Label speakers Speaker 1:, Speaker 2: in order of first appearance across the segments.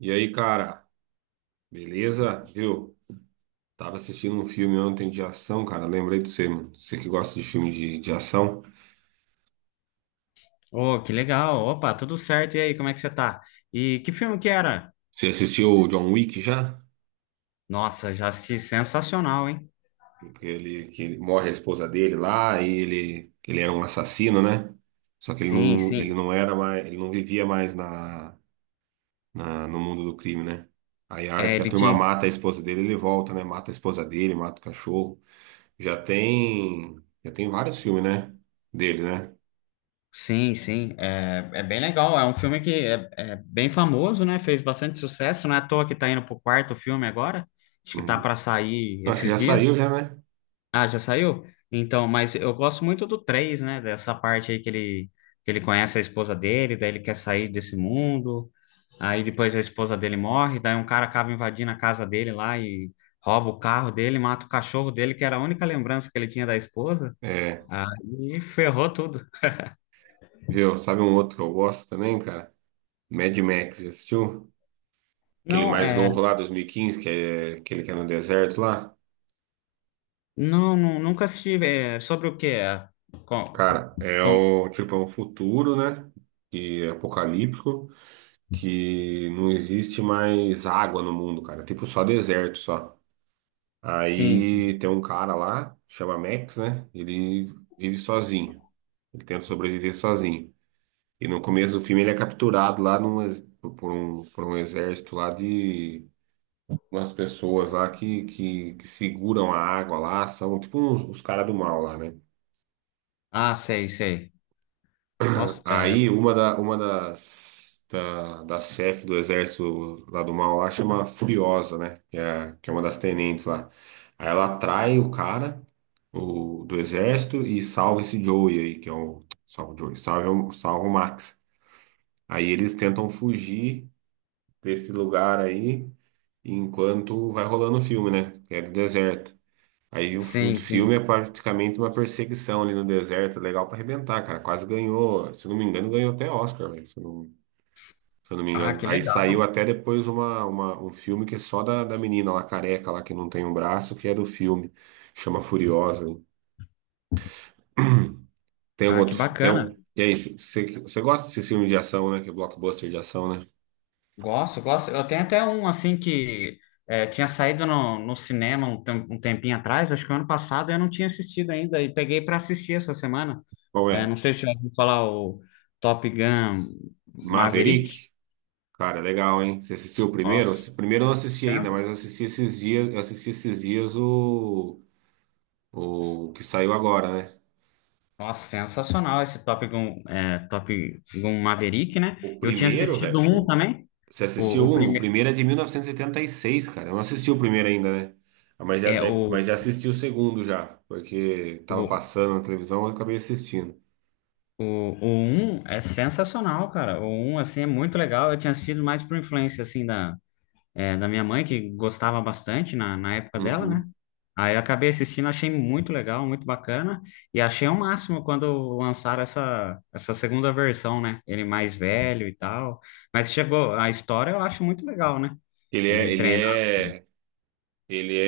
Speaker 1: E aí, cara, beleza? Viu? Tava assistindo um filme ontem de ação, cara. Lembrei de você, mano. Você que gosta de filme de ação.
Speaker 2: Oh, que legal. Opa, tudo certo. E aí, como é que você tá? E que filme que era?
Speaker 1: Você assistiu o John Wick já?
Speaker 2: Nossa, já assisti, sensacional, hein?
Speaker 1: Que morre a esposa dele lá e ele, que ele era um assassino, né? Só que
Speaker 2: Sim,
Speaker 1: ele
Speaker 2: sim.
Speaker 1: não era mais, ele não vivia mais no mundo do crime, né? Aí a hora
Speaker 2: É,
Speaker 1: que a
Speaker 2: ele
Speaker 1: turma
Speaker 2: tinha.
Speaker 1: mata a esposa dele, ele volta, né? Mata a esposa dele, mata o cachorro. Já tem vários filmes, né? Dele, né?
Speaker 2: Sim, sim. É, é bem legal. É um filme que é bem famoso, né? Fez bastante sucesso. Não é à toa que tá indo pro quarto filme agora. Acho que tá
Speaker 1: Uhum.
Speaker 2: para sair
Speaker 1: Então, acho que
Speaker 2: esses
Speaker 1: já
Speaker 2: dias.
Speaker 1: saiu já, né?
Speaker 2: Ah, já saiu? Então, mas eu gosto muito do três, né? Dessa parte aí que ele conhece a esposa dele, daí ele quer sair desse mundo. Aí depois a esposa dele morre, daí um cara acaba invadindo a casa dele lá e rouba o carro dele, mata o cachorro dele, que era a única lembrança que ele tinha da esposa.
Speaker 1: É,
Speaker 2: Aí ferrou tudo.
Speaker 1: viu? Sabe um outro que eu gosto também, cara? Mad Max, já assistiu? Aquele
Speaker 2: Não,
Speaker 1: mais
Speaker 2: é,
Speaker 1: novo lá, dois mil e quinze, que é aquele que é no deserto lá.
Speaker 2: nunca assisti. É, sobre o que é? Com,
Speaker 1: Cara, é
Speaker 2: com-
Speaker 1: o tipo, é um futuro, né? E apocalíptico, que não existe mais água no mundo, cara. É tipo, só deserto, só.
Speaker 2: sim.
Speaker 1: Aí tem um cara lá, chama Max, né? Ele vive sozinho. Ele tenta sobreviver sozinho. E no começo do filme ele é capturado lá por um exército lá de umas pessoas lá que seguram a água lá, são tipo uns, os caras do mal lá, né?
Speaker 2: Ah, sei, sei. Nossa, é,
Speaker 1: Aí uma, da, uma das, da, das chefes do exército lá do mal lá chama Furiosa, né? Que é uma das tenentes lá. Aí ela atrai do exército e salva esse Joey aí, que é o. Salva o Joey, salva o Max. Aí eles tentam fugir desse lugar aí enquanto vai rolando o filme, né? Que é do deserto. Aí o
Speaker 2: sim,
Speaker 1: filme é
Speaker 2: sim.
Speaker 1: praticamente uma perseguição ali no deserto, legal pra arrebentar, cara. Quase ganhou, se eu não me engano, ganhou até Oscar, velho, se eu não me
Speaker 2: Ah,
Speaker 1: engano.
Speaker 2: que
Speaker 1: Aí saiu
Speaker 2: legal.
Speaker 1: até depois um filme que é só da menina lá, careca lá, que não tem um braço, que é do filme. Chama Furiosa. Hein? Tem algum
Speaker 2: Ah, que
Speaker 1: outro. Fi- Tem
Speaker 2: bacana.
Speaker 1: um, e aí, você gosta desse filme de ação, né? Que é blockbuster de ação, né?
Speaker 2: Gosto, gosto. Eu tenho até um assim que é, tinha saído no cinema um tempinho atrás, acho que o ano passado eu não tinha assistido ainda e peguei para assistir essa semana.
Speaker 1: Qual
Speaker 2: É,
Speaker 1: é?
Speaker 2: não sei se já ouviu falar o Top Gun Maverick.
Speaker 1: Maverick? Cara, legal, hein? Você assistiu o primeiro?
Speaker 2: Nossa,
Speaker 1: Primeiro eu não assisti ainda, mas
Speaker 2: sens-
Speaker 1: eu assisti esses dias, eu assisti esses dias o. O que saiu agora, né?
Speaker 2: Nossa, sensacional esse Top Gun, é, Top Gun Maverick, né?
Speaker 1: O
Speaker 2: Eu tinha
Speaker 1: primeiro,
Speaker 2: assistido
Speaker 1: velho.
Speaker 2: um
Speaker 1: O-
Speaker 2: também,
Speaker 1: Você
Speaker 2: o,
Speaker 1: assistiu
Speaker 2: o
Speaker 1: um? O
Speaker 2: primeiro,
Speaker 1: primeiro é de 1986, cara. Eu não assisti o primeiro ainda, né? Ah, mas já,
Speaker 2: é o,
Speaker 1: mas já assisti o segundo já, porque tava
Speaker 2: o
Speaker 1: passando na televisão, eu acabei assistindo.
Speaker 2: o, o 1 é sensacional, cara. O um assim, é muito legal. Eu tinha assistido mais por influência, assim, da, é, da minha mãe, que gostava bastante na época dela, né?
Speaker 1: Uhum.
Speaker 2: Aí eu acabei assistindo, achei muito legal, muito bacana, e achei o máximo quando lançaram essa segunda versão, né? Ele mais velho e tal. Mas chegou, a história eu acho muito legal, né?
Speaker 1: Ele
Speaker 2: Ele
Speaker 1: é, ele
Speaker 2: treina.
Speaker 1: é, ele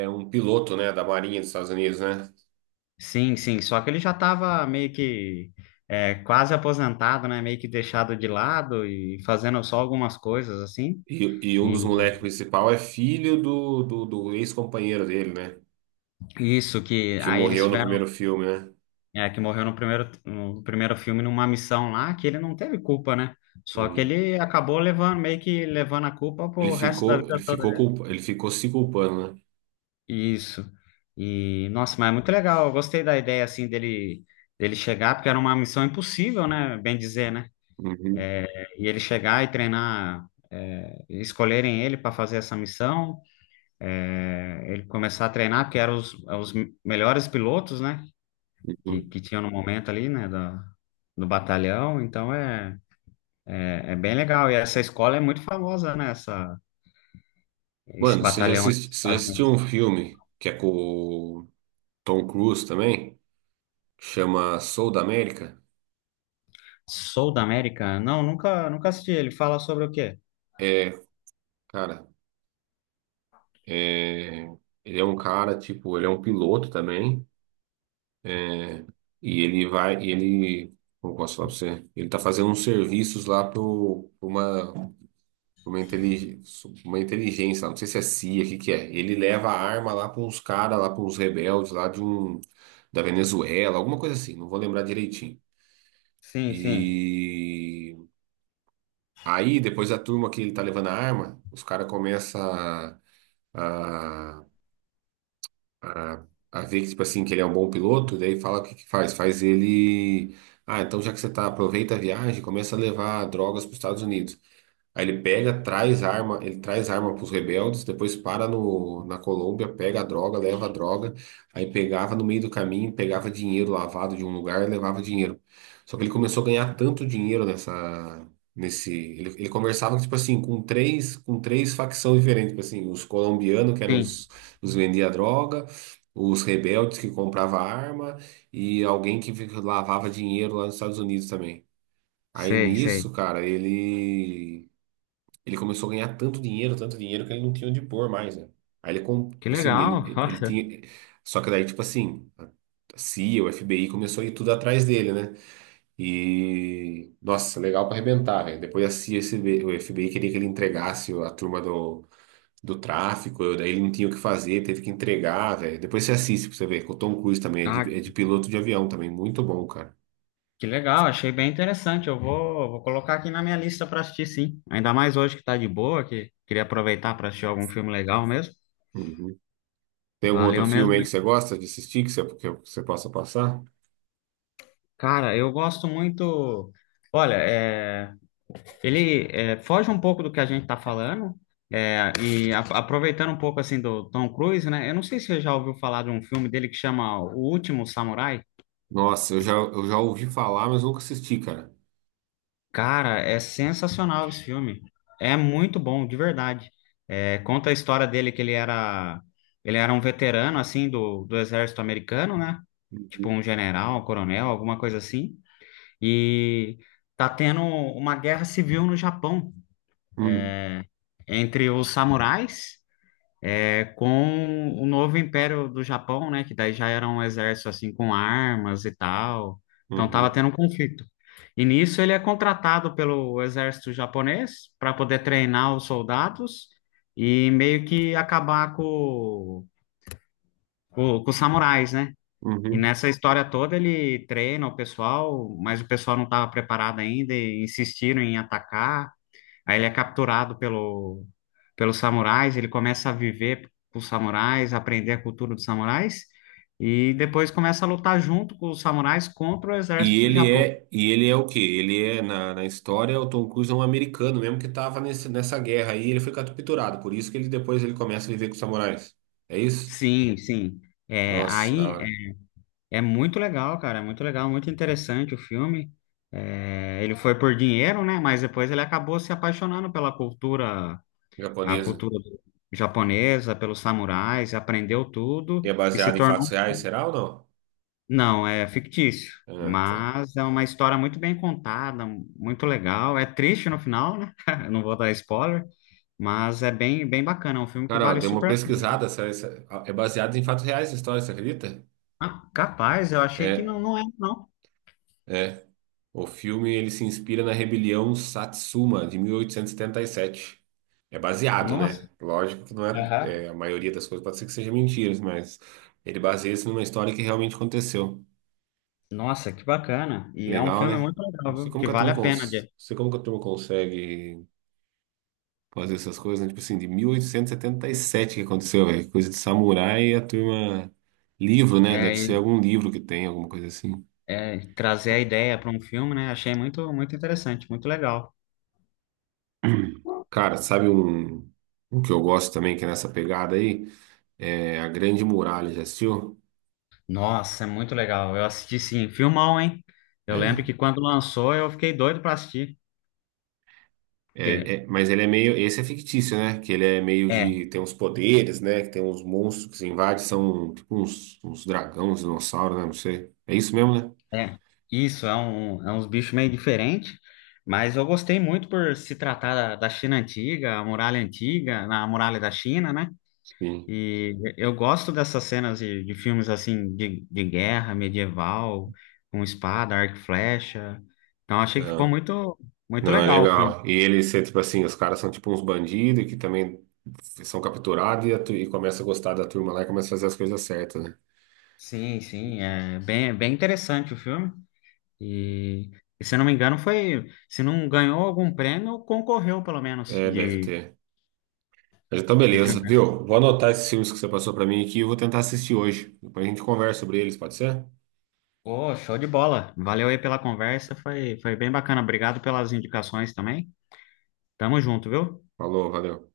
Speaker 1: é um piloto, né, da Marinha dos Estados Unidos, né?
Speaker 2: Sim, sim, só que ele já estava meio que é, quase aposentado, né? Meio que deixado de lado e fazendo só algumas coisas assim.
Speaker 1: E um dos
Speaker 2: E
Speaker 1: moleques principal é filho do ex-companheiro dele, né?
Speaker 2: isso que
Speaker 1: Que
Speaker 2: aí eles
Speaker 1: morreu no
Speaker 2: tiveram.
Speaker 1: primeiro filme, né?
Speaker 2: É, que morreu no primeiro, no primeiro filme numa missão lá que ele não teve culpa, né? Só que
Speaker 1: Entendi.
Speaker 2: ele acabou levando, meio que levando a culpa pro resto da vida toda dele.
Speaker 1: Ele ficou se culpando, né?
Speaker 2: Isso. E, nossa, mas é muito legal. Eu gostei da ideia, assim, dele, dele chegar, porque era uma missão impossível, né? Bem dizer, né?
Speaker 1: Uhum.
Speaker 2: É, e ele chegar e treinar, é, escolherem ele para fazer essa missão, é, ele começar a treinar, porque eram os melhores pilotos, né? que,
Speaker 1: Uhum.
Speaker 2: que tinha no momento ali, né, da, do batalhão, então é bem legal. E essa escola é muito famosa, né, essa, esse
Speaker 1: Mano,
Speaker 2: batalhão aí dos
Speaker 1: você já
Speaker 2: Estados
Speaker 1: assistiu um
Speaker 2: Unidos.
Speaker 1: filme que é com o Tom Cruise também? Chama Soul da América?
Speaker 2: Sul da América? Não, nunca, nunca assisti. Ele fala sobre o quê?
Speaker 1: É, cara, é, ele é um cara, tipo, ele é um piloto também, né? E ele vai, e ele, como eu posso falar pra você? Ele tá fazendo uns serviços lá pra uma, intelig, uma inteligência, não sei se é CIA, o que que é. Ele leva a arma lá pra uns caras, lá pra uns rebeldes lá de um, da Venezuela, alguma coisa assim, não vou lembrar direitinho.
Speaker 2: Sim, sim,
Speaker 1: E aí, depois da turma que ele tá levando a arma, os caras começam a, a, a ver que, tipo assim, que ele é um bom piloto, daí fala o que que faz? Faz ele. Ah, então já que você tá, aproveita a viagem, começa a levar drogas para os Estados Unidos. Aí ele pega, traz arma, ele traz arma para os rebeldes, depois para no, na Colômbia, pega a droga, leva a droga, aí pegava no meio do caminho, pegava dinheiro lavado de um lugar, e levava dinheiro. Só que ele começou a ganhar tanto dinheiro ele conversava tipo assim com três facções diferentes, tipo assim, os colombianos que eram
Speaker 2: sim,
Speaker 1: os vendia droga, os rebeldes que comprava arma e alguém que lavava dinheiro lá nos Estados Unidos também. Aí
Speaker 2: sei, sei.
Speaker 1: nisso, cara, ele começou a ganhar tanto dinheiro, que ele não tinha onde pôr mais, né? Aí ele,
Speaker 2: Que legal,
Speaker 1: ele
Speaker 2: olha.
Speaker 1: tinha. Só que daí, tipo assim, a CIA, o FBI começou a ir tudo atrás dele, né? E. Nossa, legal pra arrebentar, velho. Depois a CIA, o FBI queria que ele entregasse a turma do tráfico, daí ele não tinha o que fazer, teve que entregar, velho. Depois você assiste pra você ver, que o Tom Cruise também
Speaker 2: Ah,
Speaker 1: é de piloto de avião também, muito bom, cara.
Speaker 2: que legal, achei bem interessante. Eu vou, vou colocar aqui na minha lista para assistir, sim. Ainda mais hoje que tá de boa, que queria aproveitar para assistir algum filme legal mesmo.
Speaker 1: Uhum. Tem algum outro
Speaker 2: Valeu
Speaker 1: filme
Speaker 2: mesmo.
Speaker 1: aí que você gosta de assistir, que você possa passar?
Speaker 2: Cara, eu gosto muito. Olha, é, Ele é, foge um pouco do que a gente está falando, é, aproveitando um pouco assim do Tom Cruise, né? Eu não sei se você já ouviu falar de um filme dele que chama O Último Samurai.
Speaker 1: Nossa, eu já ouvi falar, mas nunca assisti, cara.
Speaker 2: Cara, é sensacional esse filme. É muito bom, de verdade. É, conta a história dele que ele era um veterano assim do exército americano, né? Tipo
Speaker 1: Uhum.
Speaker 2: um general, um coronel, alguma coisa assim. E tá tendo uma guerra civil no Japão
Speaker 1: Hum,
Speaker 2: entre os samurais. É com o novo império do Japão, né? Que daí já era um exército assim com armas e tal. Então tava
Speaker 1: uhum,
Speaker 2: tendo um conflito. E nisso ele é contratado pelo exército japonês para poder treinar os soldados e meio que acabar com os samurais, né? E
Speaker 1: uhum.
Speaker 2: nessa história toda ele treina o pessoal, mas o pessoal não estava preparado ainda e insistiram em atacar. Aí ele é capturado pelo, pelos samurais, ele começa a viver com os samurais, aprender a cultura dos samurais, e depois começa a lutar junto com os samurais contra o exército do Japão.
Speaker 1: E ele é o quê? Ele é na história, o Tom Cruise é um americano mesmo que tava nessa guerra aí, ele foi capturado, por isso que ele começa a viver com os samurais. É isso?
Speaker 2: Sim, sim. É,
Speaker 1: Nossa, da
Speaker 2: aí
Speaker 1: hora.
Speaker 2: é, é muito legal, cara, é muito legal, muito interessante o filme. É, ele foi por dinheiro, né? Mas depois ele acabou se apaixonando pela cultura, a
Speaker 1: Japonesa.
Speaker 2: cultura japonesa, pelos samurais, aprendeu tudo
Speaker 1: E é
Speaker 2: e se
Speaker 1: baseado em
Speaker 2: tornou.
Speaker 1: fatos reais, será ou não?
Speaker 2: Não, é fictício,
Speaker 1: Ah, tá.
Speaker 2: mas é uma história muito bem contada, muito legal. É triste no final, né? Eu não vou dar spoiler, mas é bem, bem bacana. É um filme que
Speaker 1: Cara, ó,
Speaker 2: vale
Speaker 1: dei uma
Speaker 2: super a pena.
Speaker 1: pesquisada, é baseado em fatos reais a história, você acredita?
Speaker 2: Ah, capaz, eu achei que
Speaker 1: É.
Speaker 2: não, não é, não.
Speaker 1: É. O filme ele se inspira na Rebelião Satsuma de mil oitocentos e setenta e sete. É baseado,
Speaker 2: Nossa,
Speaker 1: né? Lógico que não é,
Speaker 2: aham,
Speaker 1: é, a maioria das coisas pode ser que seja mentiras, mas ele baseia-se numa história que realmente aconteceu.
Speaker 2: nossa, que bacana. E é um
Speaker 1: Legal,
Speaker 2: filme
Speaker 1: né?
Speaker 2: muito
Speaker 1: Não
Speaker 2: legal,
Speaker 1: sei
Speaker 2: viu?
Speaker 1: como
Speaker 2: Que
Speaker 1: que a
Speaker 2: vale
Speaker 1: turma
Speaker 2: a pena
Speaker 1: cons...
Speaker 2: de
Speaker 1: não sei como que a turma consegue fazer essas coisas, né? Tipo assim, de mil oitocentos e setenta e sete que aconteceu, velho. Coisa de samurai e a turma livro, né? Deve
Speaker 2: é,
Speaker 1: ser algum livro que tem, alguma coisa assim.
Speaker 2: é, trazer a ideia para um filme, né? Achei muito, muito interessante, muito legal.
Speaker 1: Cara, sabe um, um que eu gosto também, que é nessa pegada aí? É, a Grande Muralha, já assistiu?
Speaker 2: Nossa, é muito legal. Eu assisti, sim, filmão, hein? Eu lembro
Speaker 1: É.
Speaker 2: que quando lançou eu fiquei doido para assistir.
Speaker 1: É,
Speaker 2: Porque
Speaker 1: é, mas ele é meio. Esse é fictício, né? Que ele é meio
Speaker 2: é,
Speaker 1: de. Tem uns poderes, né? Que tem uns monstros que se invadem, são tipo uns, uns dragão, uns dinossauros, né? Não sei. É isso mesmo, né?
Speaker 2: é, isso, é, um, é uns bichos meio diferentes, mas eu gostei muito por se tratar da, da China antiga, a muralha antiga, na muralha da China, né?
Speaker 1: Sim.
Speaker 2: E eu gosto dessas cenas de filmes assim, de guerra medieval, com espada, arco e flecha. Então achei que ficou
Speaker 1: Não,
Speaker 2: muito, muito
Speaker 1: não, é
Speaker 2: legal o filme.
Speaker 1: legal. E eles são tipo assim, os caras são tipo uns bandidos que também são capturados e, e começa a gostar da turma lá e começa a fazer as coisas certas, né?
Speaker 2: Sim, sim, é bem, bem interessante o filme. E, e se eu não me engano, foi, se não ganhou algum prêmio, concorreu pelo menos
Speaker 1: É, deve ter. Mas então,
Speaker 2: de
Speaker 1: beleza,
Speaker 2: filme.
Speaker 1: viu? Vou anotar esses filmes que você passou pra mim aqui e eu vou tentar assistir hoje. Depois a gente conversa sobre eles, pode ser?
Speaker 2: Ô, show de bola. Valeu aí pela conversa, foi, foi bem bacana. Obrigado pelas indicações também. Tamo junto, viu?
Speaker 1: Falou, valeu.